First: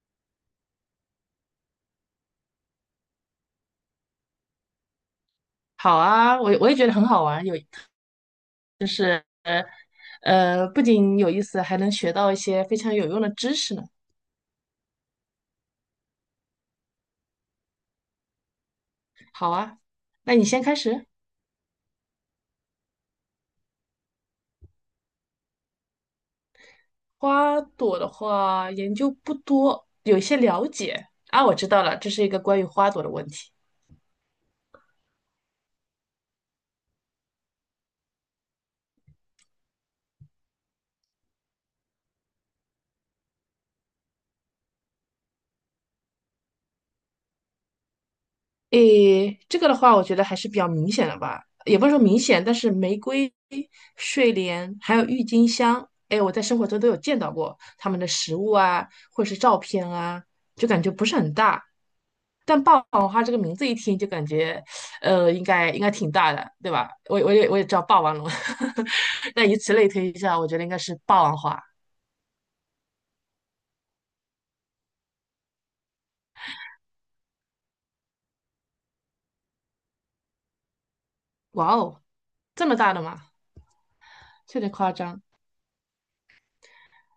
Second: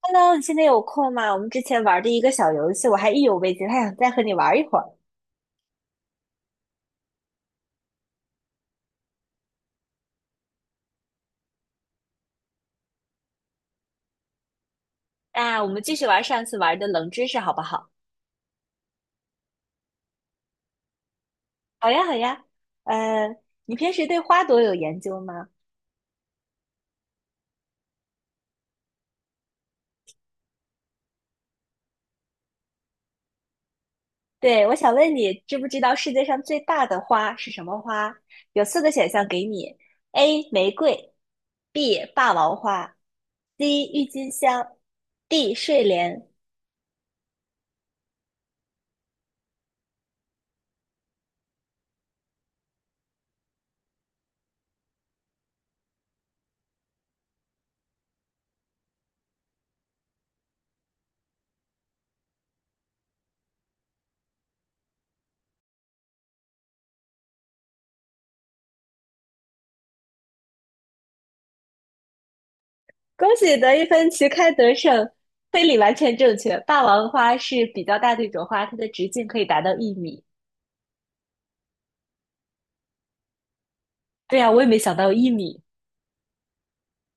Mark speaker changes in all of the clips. Speaker 1: Hello，你现在有空吗？我们之前玩的一个小游戏，我还意犹未尽，还想再和你玩一会儿。
Speaker 2: 好啊，我也觉得很好玩，不仅有意思，还能学到一些非常有用的知识呢。
Speaker 1: 那我们继续玩上次玩的冷知识，好不好？
Speaker 2: 好啊，那你先开始。
Speaker 1: 好呀，好呀。呃，你平时对花朵有研究吗？
Speaker 2: 花朵的话，研究不多，有一些了解啊，我知道了，这是一个关于花朵的问题。
Speaker 1: 对，我想问你，知不知道世界上最大的花是什么花？有四个选项给你：A. 玫瑰，B. 霸王花，C. 郁金香，D. 睡莲。
Speaker 2: 诶，这个的话，我觉得还是比较明显的吧，也不是说明显，但是玫瑰、睡莲还有郁金香，诶，我在生活中都有见到过它们的实物啊，或者是照片啊，就感觉不是很大。但霸王花这个名字一听就感觉，应该挺大的，对吧？我也知道霸王龙，那以此类推一下，我觉得应该是霸王花。
Speaker 1: 恭喜得一分旗开得胜，推理完全正确。霸王花是比较大的一种花，它的直径可以达到一米。
Speaker 2: 哇哦，这么大的吗？
Speaker 1: 对呀，
Speaker 2: 有
Speaker 1: 我也
Speaker 2: 点
Speaker 1: 没
Speaker 2: 夸
Speaker 1: 想到有
Speaker 2: 张。
Speaker 1: 一米，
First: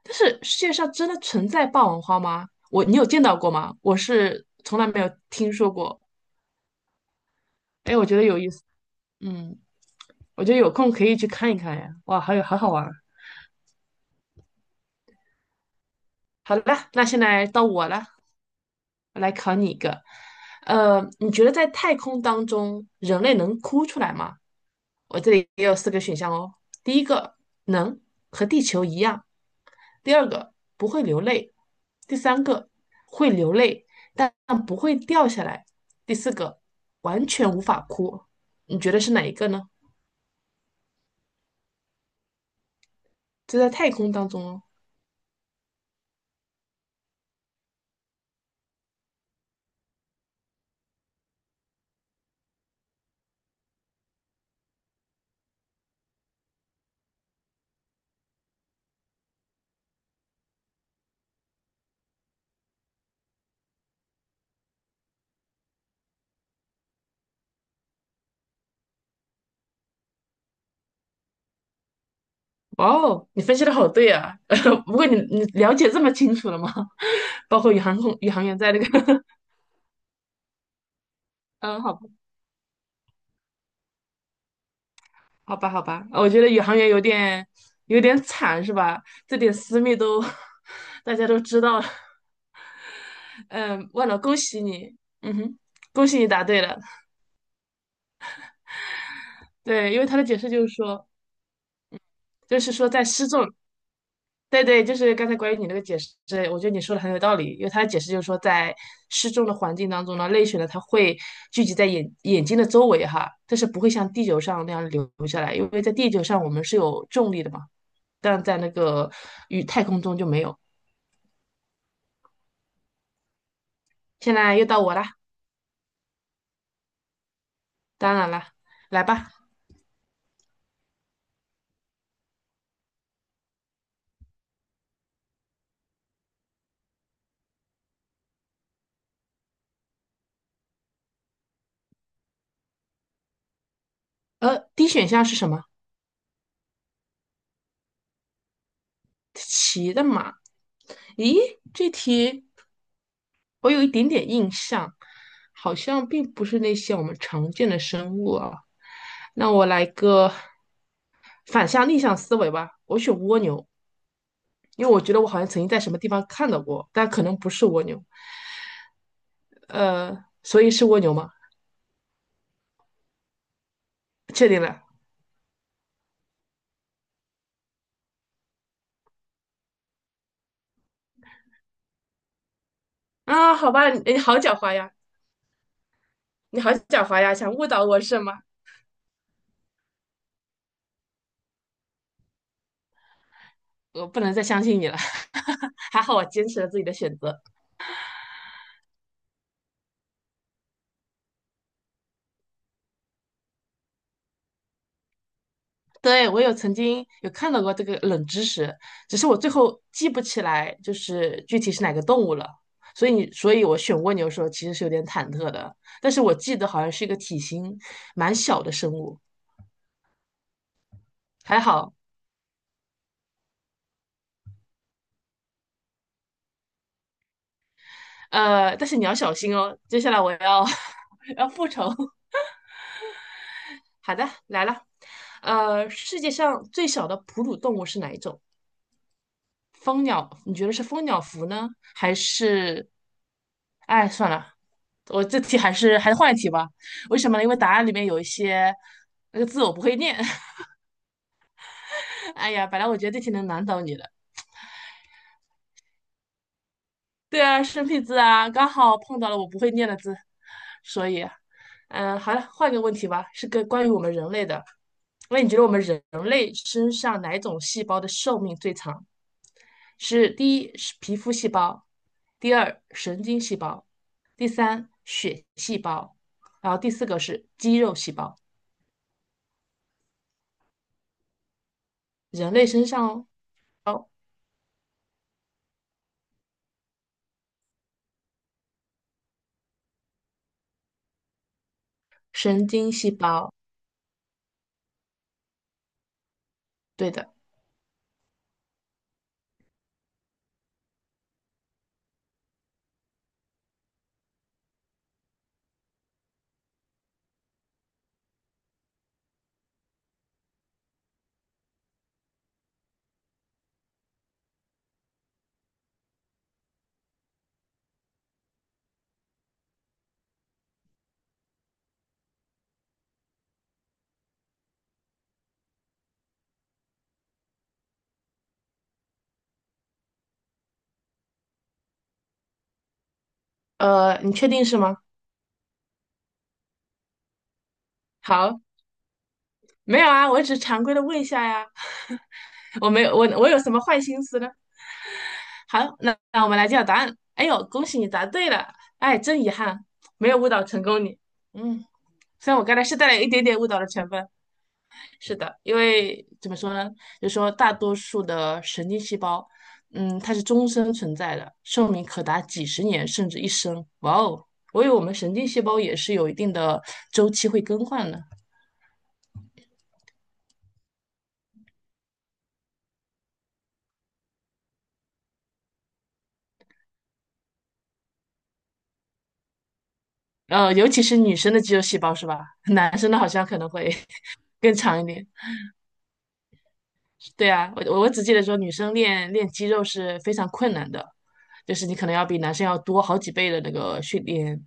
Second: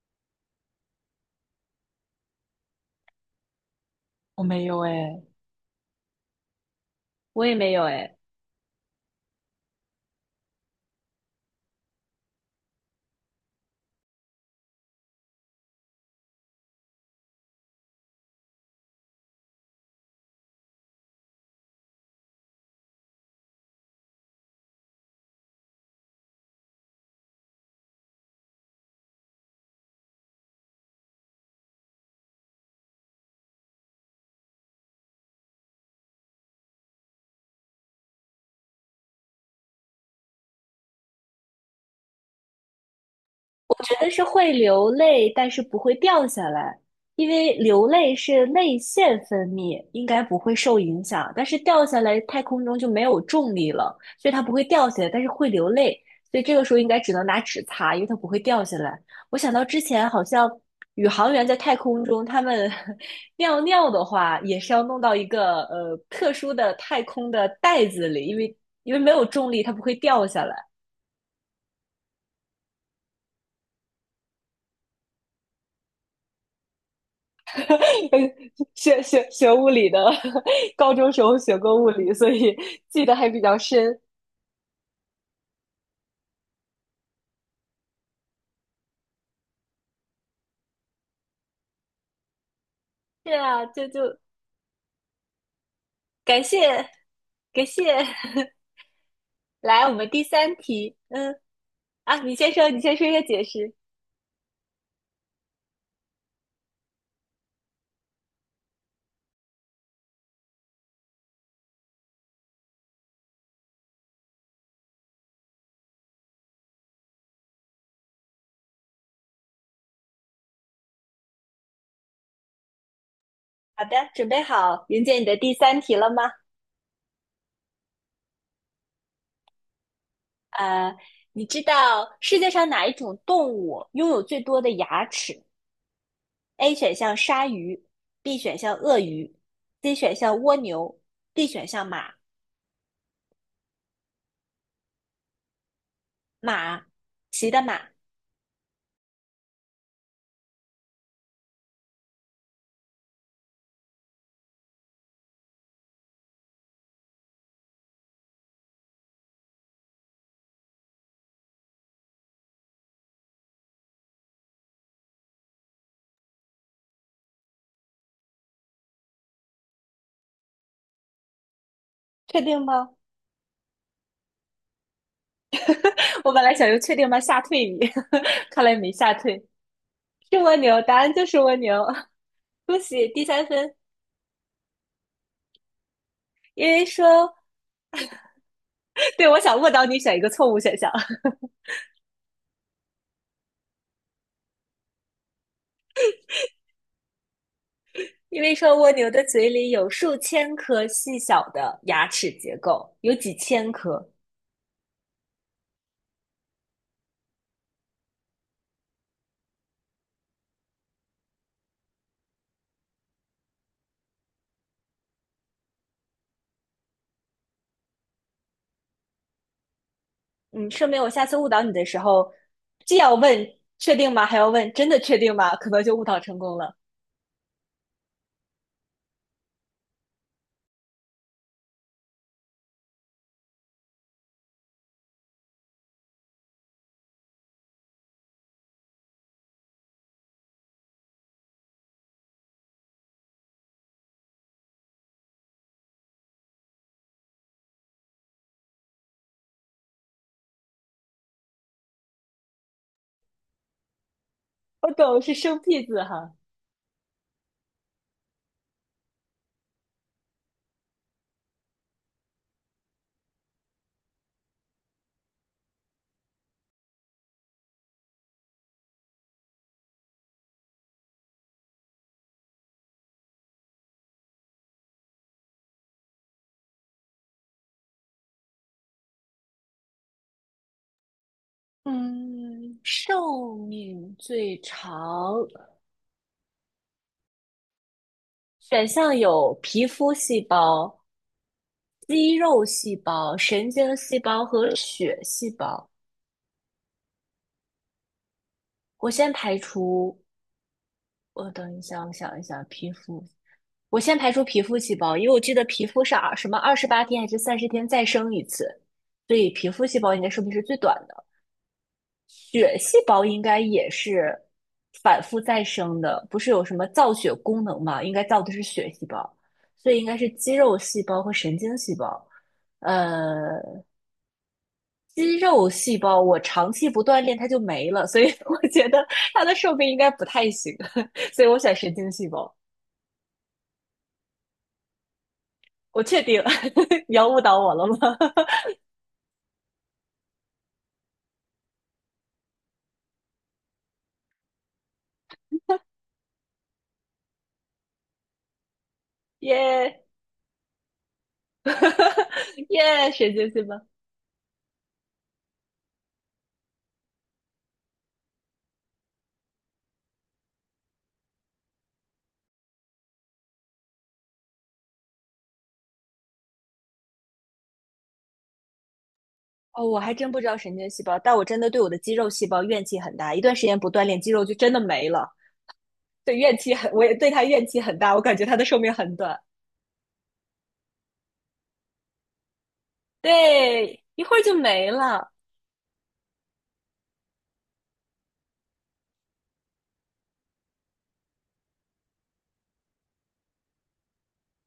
Speaker 2: 但是世界上真的存在霸王花吗？我，你有见到过吗？我
Speaker 1: 我
Speaker 2: 是
Speaker 1: 没
Speaker 2: 从
Speaker 1: 有
Speaker 2: 来没有
Speaker 1: 哎，
Speaker 2: 听说过。
Speaker 1: 我也没有
Speaker 2: 哎，我觉
Speaker 1: 哎。
Speaker 2: 得有意思，嗯，我觉得有空可以去看一看呀。哇，还有好好玩儿。好了，那现在到我了。我来考你一个，你觉得在太空当中，人类能哭出来吗？我这里也有四个选项哦。第一个，能，和地球一样；第二个，不会流泪；第三个，会流泪，但不会掉下来；第四个，完全无法哭。你觉得是哪一个呢？就在太
Speaker 1: 但
Speaker 2: 空
Speaker 1: 是
Speaker 2: 当中
Speaker 1: 会
Speaker 2: 哦。
Speaker 1: 流泪，但是不会掉下来，因为流泪是泪腺分泌，应该不会受影响。但是掉下来，太空中就没有重力了，所以它不会掉下来，但是会流泪。所以这个时候应该只能拿纸擦，因为它不会掉下来。我想到之前好像宇航员在太空中，他们 尿尿的话，也是要弄到一个特殊的太空的袋子里，因为没有重力，它不会掉下来。
Speaker 2: 哇哦，你分析的好对啊！不过你了解这么清楚了吗？包括宇航员在 那
Speaker 1: 学
Speaker 2: 个，
Speaker 1: 学学物理的，高中时候学 过
Speaker 2: 嗯，
Speaker 1: 物
Speaker 2: 好
Speaker 1: 理，
Speaker 2: 吧
Speaker 1: 所以记得还比较深。
Speaker 2: 好吧，好吧，我觉得宇航员有点惨，是吧？这点私密都 大家都知道了。
Speaker 1: 是啊，就
Speaker 2: 嗯，忘
Speaker 1: 就
Speaker 2: 了，恭喜你，嗯哼，恭喜你答
Speaker 1: 感
Speaker 2: 对了。
Speaker 1: 谢感谢。来，
Speaker 2: 对，
Speaker 1: 我
Speaker 2: 因为
Speaker 1: 们
Speaker 2: 他
Speaker 1: 第
Speaker 2: 的解释
Speaker 1: 三
Speaker 2: 就是
Speaker 1: 题，
Speaker 2: 说，
Speaker 1: 啊，你先
Speaker 2: 就
Speaker 1: 说，
Speaker 2: 是
Speaker 1: 你
Speaker 2: 说
Speaker 1: 先
Speaker 2: 在
Speaker 1: 说一个
Speaker 2: 失
Speaker 1: 解
Speaker 2: 重，
Speaker 1: 释。
Speaker 2: 对对，就是刚才关于你那个解释，我觉得你说的很有道理。因为他的解释就是说，在失重的环境当中呢，泪水呢它会聚集在眼睛的周围哈，但是不会像地球上那样流下来，因为在地球上我们是有重力的嘛，但在那个与太空中就没有。
Speaker 1: 好的，准
Speaker 2: 现
Speaker 1: 备
Speaker 2: 在又到
Speaker 1: 好
Speaker 2: 我了，
Speaker 1: 迎接你的第三题了吗？
Speaker 2: 当然了，来吧。
Speaker 1: 呃，你知道世界上哪一种动物拥有最多的牙齿？A 选项鲨鱼，B 选项鳄鱼，C 选项蜗牛，D 选项马
Speaker 2: 呃，D 选项是什么？
Speaker 1: 马骑的马。
Speaker 2: 骑的马。咦，这题我有一点点印象，好像并不是那些我们常见的生物啊。那我来个逆向思维吧，我选蜗牛，因为我觉得我好像曾经在什么地方看到过，但可能不是蜗牛。呃，所以是蜗牛吗？
Speaker 1: 确定吗？
Speaker 2: 确定了
Speaker 1: 我本来想用"确定吗吓退你，看来没吓退，是蜗牛，答案就是蜗牛，恭喜第三
Speaker 2: 啊？好
Speaker 1: 分。
Speaker 2: 吧，你好狡猾呀，你
Speaker 1: 因
Speaker 2: 好
Speaker 1: 为
Speaker 2: 狡猾呀，
Speaker 1: 说，
Speaker 2: 想误导我是吗？
Speaker 1: 对，我想误导你选一个错误选项，
Speaker 2: 我不能再相信你了。还好我坚持了自己的选择。
Speaker 1: 因为说蜗牛的嘴里有数千颗细小的牙齿结构，有几千颗。
Speaker 2: 对，我曾经有看到过这个冷知识，只是我最后记不起来，就是具体是哪个动物了。所以我选蜗牛的时候其实是有点忐忑的，但是我记得好像是一个体型蛮小的生物，
Speaker 1: 嗯，说明我下次误
Speaker 2: 还
Speaker 1: 导你的
Speaker 2: 好。
Speaker 1: 时候，既要问确定吗，还要问真的确定吗，可能就误导成功了。
Speaker 2: 但是你要小心哦，接下来我要 要复仇。好的，来了。呃，世界上最小的哺乳动物是哪一种？蜂鸟，你觉得是蜂鸟蝠呢，还是哎，算了，我这题还是换一题吧。为什么呢？因为答案里面有一些那个字我不会念。哎呀，本来我觉得这题能难倒你的。
Speaker 1: 我懂，是生僻字哈。
Speaker 2: 对啊，生僻字啊，刚好碰到了我不会念的字，所以，嗯，好了，换个问题吧，是个关于我们人类的。那你觉得我们人类身上哪种细胞的寿命最长？是第一是皮肤细胞，第二神经细胞，第三血细胞，然后第四个是肌肉细胞。人类
Speaker 1: 嗯，
Speaker 2: 身上
Speaker 1: 寿
Speaker 2: 哦，
Speaker 1: 命最长选项有皮肤细胞、肌肉
Speaker 2: 神经
Speaker 1: 细
Speaker 2: 细
Speaker 1: 胞、
Speaker 2: 胞，
Speaker 1: 神经细胞和血细胞。
Speaker 2: 对的。
Speaker 1: 我先排除，我等一下，我想一想。皮肤，我先排除皮肤细胞，因为我记得皮肤是二什么28天还是30天再生一次，所以皮肤细胞应该寿命是最短的。血细胞应该也是反复再生的，不是有什么造血功能嘛？应该造的是血细胞，所以应该是肌肉细胞和神经细胞。呃，肌肉细胞，我长期不锻炼它就没了，所以 我觉得它的寿命应该不太行，所以我选神经细胞。
Speaker 2: 呃，你确定是吗？
Speaker 1: 我确定了，你要误导我了吗？
Speaker 2: 好，没有啊，我只是常规的问一下呀。我没有，我有什么坏心思呢？好，那我们来揭晓答案。哎呦，恭喜你答对了！哎，真遗憾，
Speaker 1: 耶
Speaker 2: 没有误导成功你。嗯，虽然我刚才是带
Speaker 1: 耶，
Speaker 2: 了一
Speaker 1: 神
Speaker 2: 点
Speaker 1: 经
Speaker 2: 点
Speaker 1: 细
Speaker 2: 误
Speaker 1: 胞。
Speaker 2: 导的成分。是的，因为怎么说呢，就是说大多数的神经细胞，嗯，它是终身存在的，寿命可达几十年甚至一生。哇哦，我以为我们神经细胞也是有一定的周期会更换的，
Speaker 1: 哦，我还真不知道神经细胞，但我真的对我的肌肉细胞怨气很大，一段时间不锻炼，肌肉就真的没了。对，怨气很，我也对它怨气很大，我感觉它的寿命很短。
Speaker 2: 尤其是女生的肌肉细胞是吧？男生的好像可能会
Speaker 1: 对，一会儿就
Speaker 2: 更
Speaker 1: 没
Speaker 2: 长一点。
Speaker 1: 了。
Speaker 2: 对啊，我只记得说女生练肌肉是非常困难的，就是你可能要比男生要多好几倍的那个训练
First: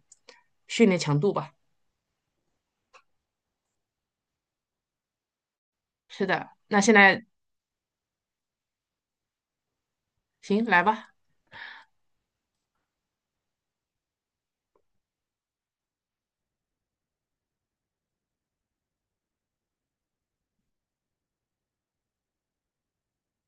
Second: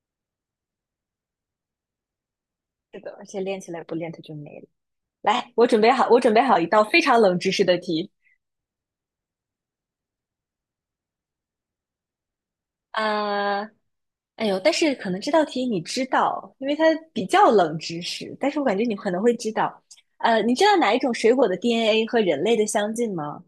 Speaker 2: 训练强度吧。
Speaker 1: 是的，而且练起来不练它就没了。来，我准备好，我
Speaker 2: 是
Speaker 1: 准备
Speaker 2: 的，
Speaker 1: 好一
Speaker 2: 那
Speaker 1: 道
Speaker 2: 现
Speaker 1: 非常
Speaker 2: 在
Speaker 1: 冷知识的题。
Speaker 2: 行，来吧。
Speaker 1: 啊、哎呦，但是可能这道题你知道，因为它比较冷知识，但是我感觉你可能会知道。你知道哪一种水果的 DNA 和人类的相近吗？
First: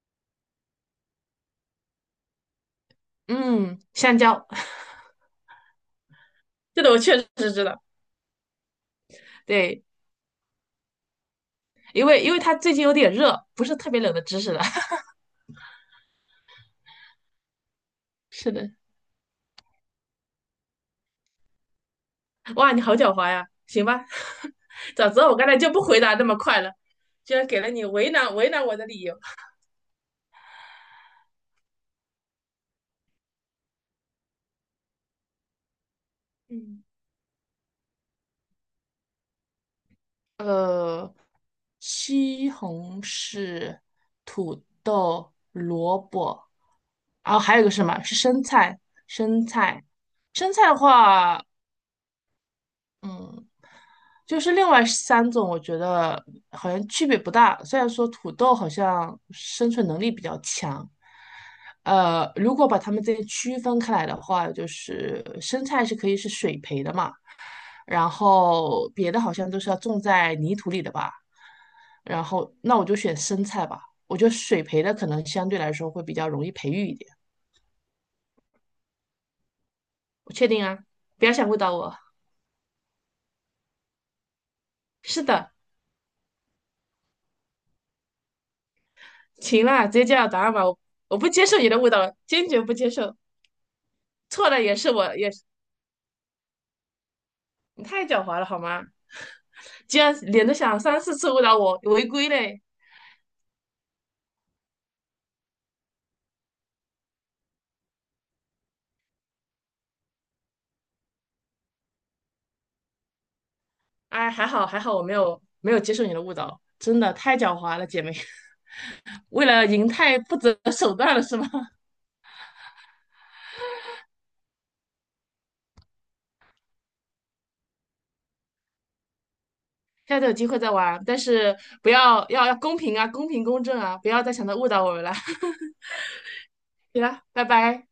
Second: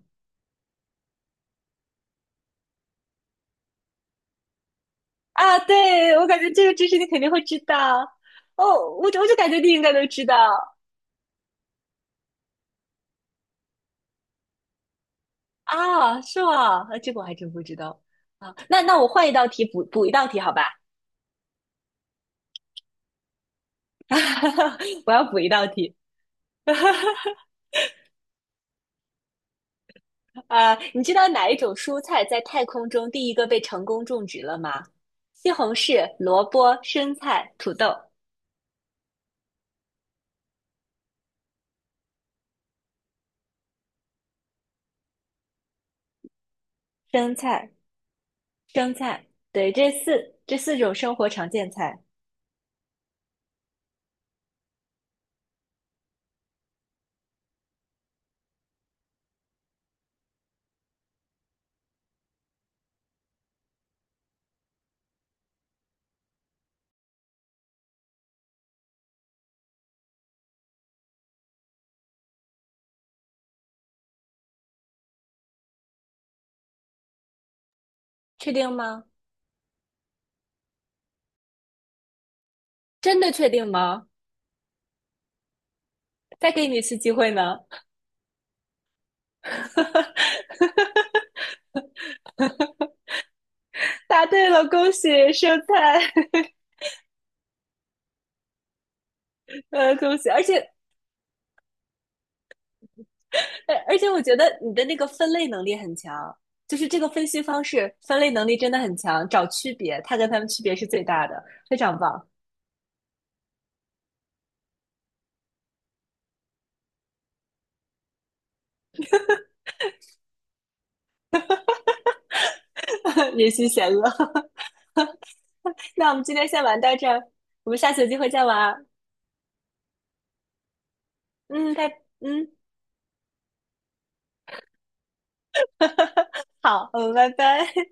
Speaker 2: 嗯，香蕉，
Speaker 1: 啊，对，我感觉这个
Speaker 2: 这
Speaker 1: 知
Speaker 2: 个
Speaker 1: 识
Speaker 2: 我
Speaker 1: 你
Speaker 2: 确
Speaker 1: 肯
Speaker 2: 实
Speaker 1: 定会知
Speaker 2: 知道。
Speaker 1: 道。哦，我就感觉你应
Speaker 2: 对，
Speaker 1: 该都知道
Speaker 2: 因为它最近有点热，不是特别冷的知识了。
Speaker 1: 啊，是吗？啊，这个我还真不知道
Speaker 2: 是
Speaker 1: 啊。
Speaker 2: 的，
Speaker 1: 那我换一道题补一道题，好吧？
Speaker 2: 哇，你好狡猾呀！行吧，早
Speaker 1: 我
Speaker 2: 知
Speaker 1: 要
Speaker 2: 道我
Speaker 1: 补
Speaker 2: 刚
Speaker 1: 一
Speaker 2: 才
Speaker 1: 道
Speaker 2: 就不
Speaker 1: 题。
Speaker 2: 回答那么快了，居然给了你为难我的理由。
Speaker 1: 啊，你知道哪一种蔬菜在太空中第一个被成功种植了吗？西红柿、萝卜、
Speaker 2: 嗯，
Speaker 1: 生菜、土豆、
Speaker 2: 呃，西红柿、土豆、萝卜，
Speaker 1: 生
Speaker 2: 然后还有一个
Speaker 1: 菜、
Speaker 2: 是什么？是生菜，
Speaker 1: 生菜，
Speaker 2: 生
Speaker 1: 对，
Speaker 2: 菜，
Speaker 1: 这四
Speaker 2: 生
Speaker 1: 这
Speaker 2: 菜的
Speaker 1: 四种生活
Speaker 2: 话，
Speaker 1: 常见菜，
Speaker 2: 嗯，就是另外三种，我觉得好像区别不大。虽然说土豆好像生存能力比较强，如果把它们这些区分开来的话，就是生菜是可以是水培的嘛，然后别的好像都是要种在泥土里的吧。然后那我就选生菜吧，我觉得水培的可能相对来说会比较容易培育一点。
Speaker 1: 确定吗？
Speaker 2: 我确定啊，不要想误导我。
Speaker 1: 真的确定吗？
Speaker 2: 是的，
Speaker 1: 再给你一次机会呢。
Speaker 2: 行了，直接揭晓答案吧，我不接受你的误导，坚决不接受。
Speaker 1: 答对
Speaker 2: 错了
Speaker 1: 了，
Speaker 2: 也
Speaker 1: 恭
Speaker 2: 是我，也
Speaker 1: 喜
Speaker 2: 是
Speaker 1: 生菜，
Speaker 2: 你太狡猾了好吗？竟然
Speaker 1: 恭喜！而
Speaker 2: 连着
Speaker 1: 且，
Speaker 2: 想三四次误导我，违规嘞！
Speaker 1: 而且我觉得你的那个分类能力很强，就是这个分析方式分类能力真的很强，找区别，它跟它们区别是最大的，非常棒。
Speaker 2: 哎，还好还好，我没有接受你的误导，真的太狡猾了，姐妹。为了赢太不择手段了是吗？
Speaker 1: 人心险恶。那我们今天先玩到这儿，我们下次有机会再玩啊
Speaker 2: 下次有机会再玩，但是
Speaker 1: 嗯，
Speaker 2: 不
Speaker 1: 拜，
Speaker 2: 要要
Speaker 1: 嗯，
Speaker 2: 要公平啊，公平公正啊，不要再想着误导我们了。
Speaker 1: 好，
Speaker 2: 行
Speaker 1: 嗯，
Speaker 2: 了，
Speaker 1: 拜
Speaker 2: 拜
Speaker 1: 拜。
Speaker 2: 拜。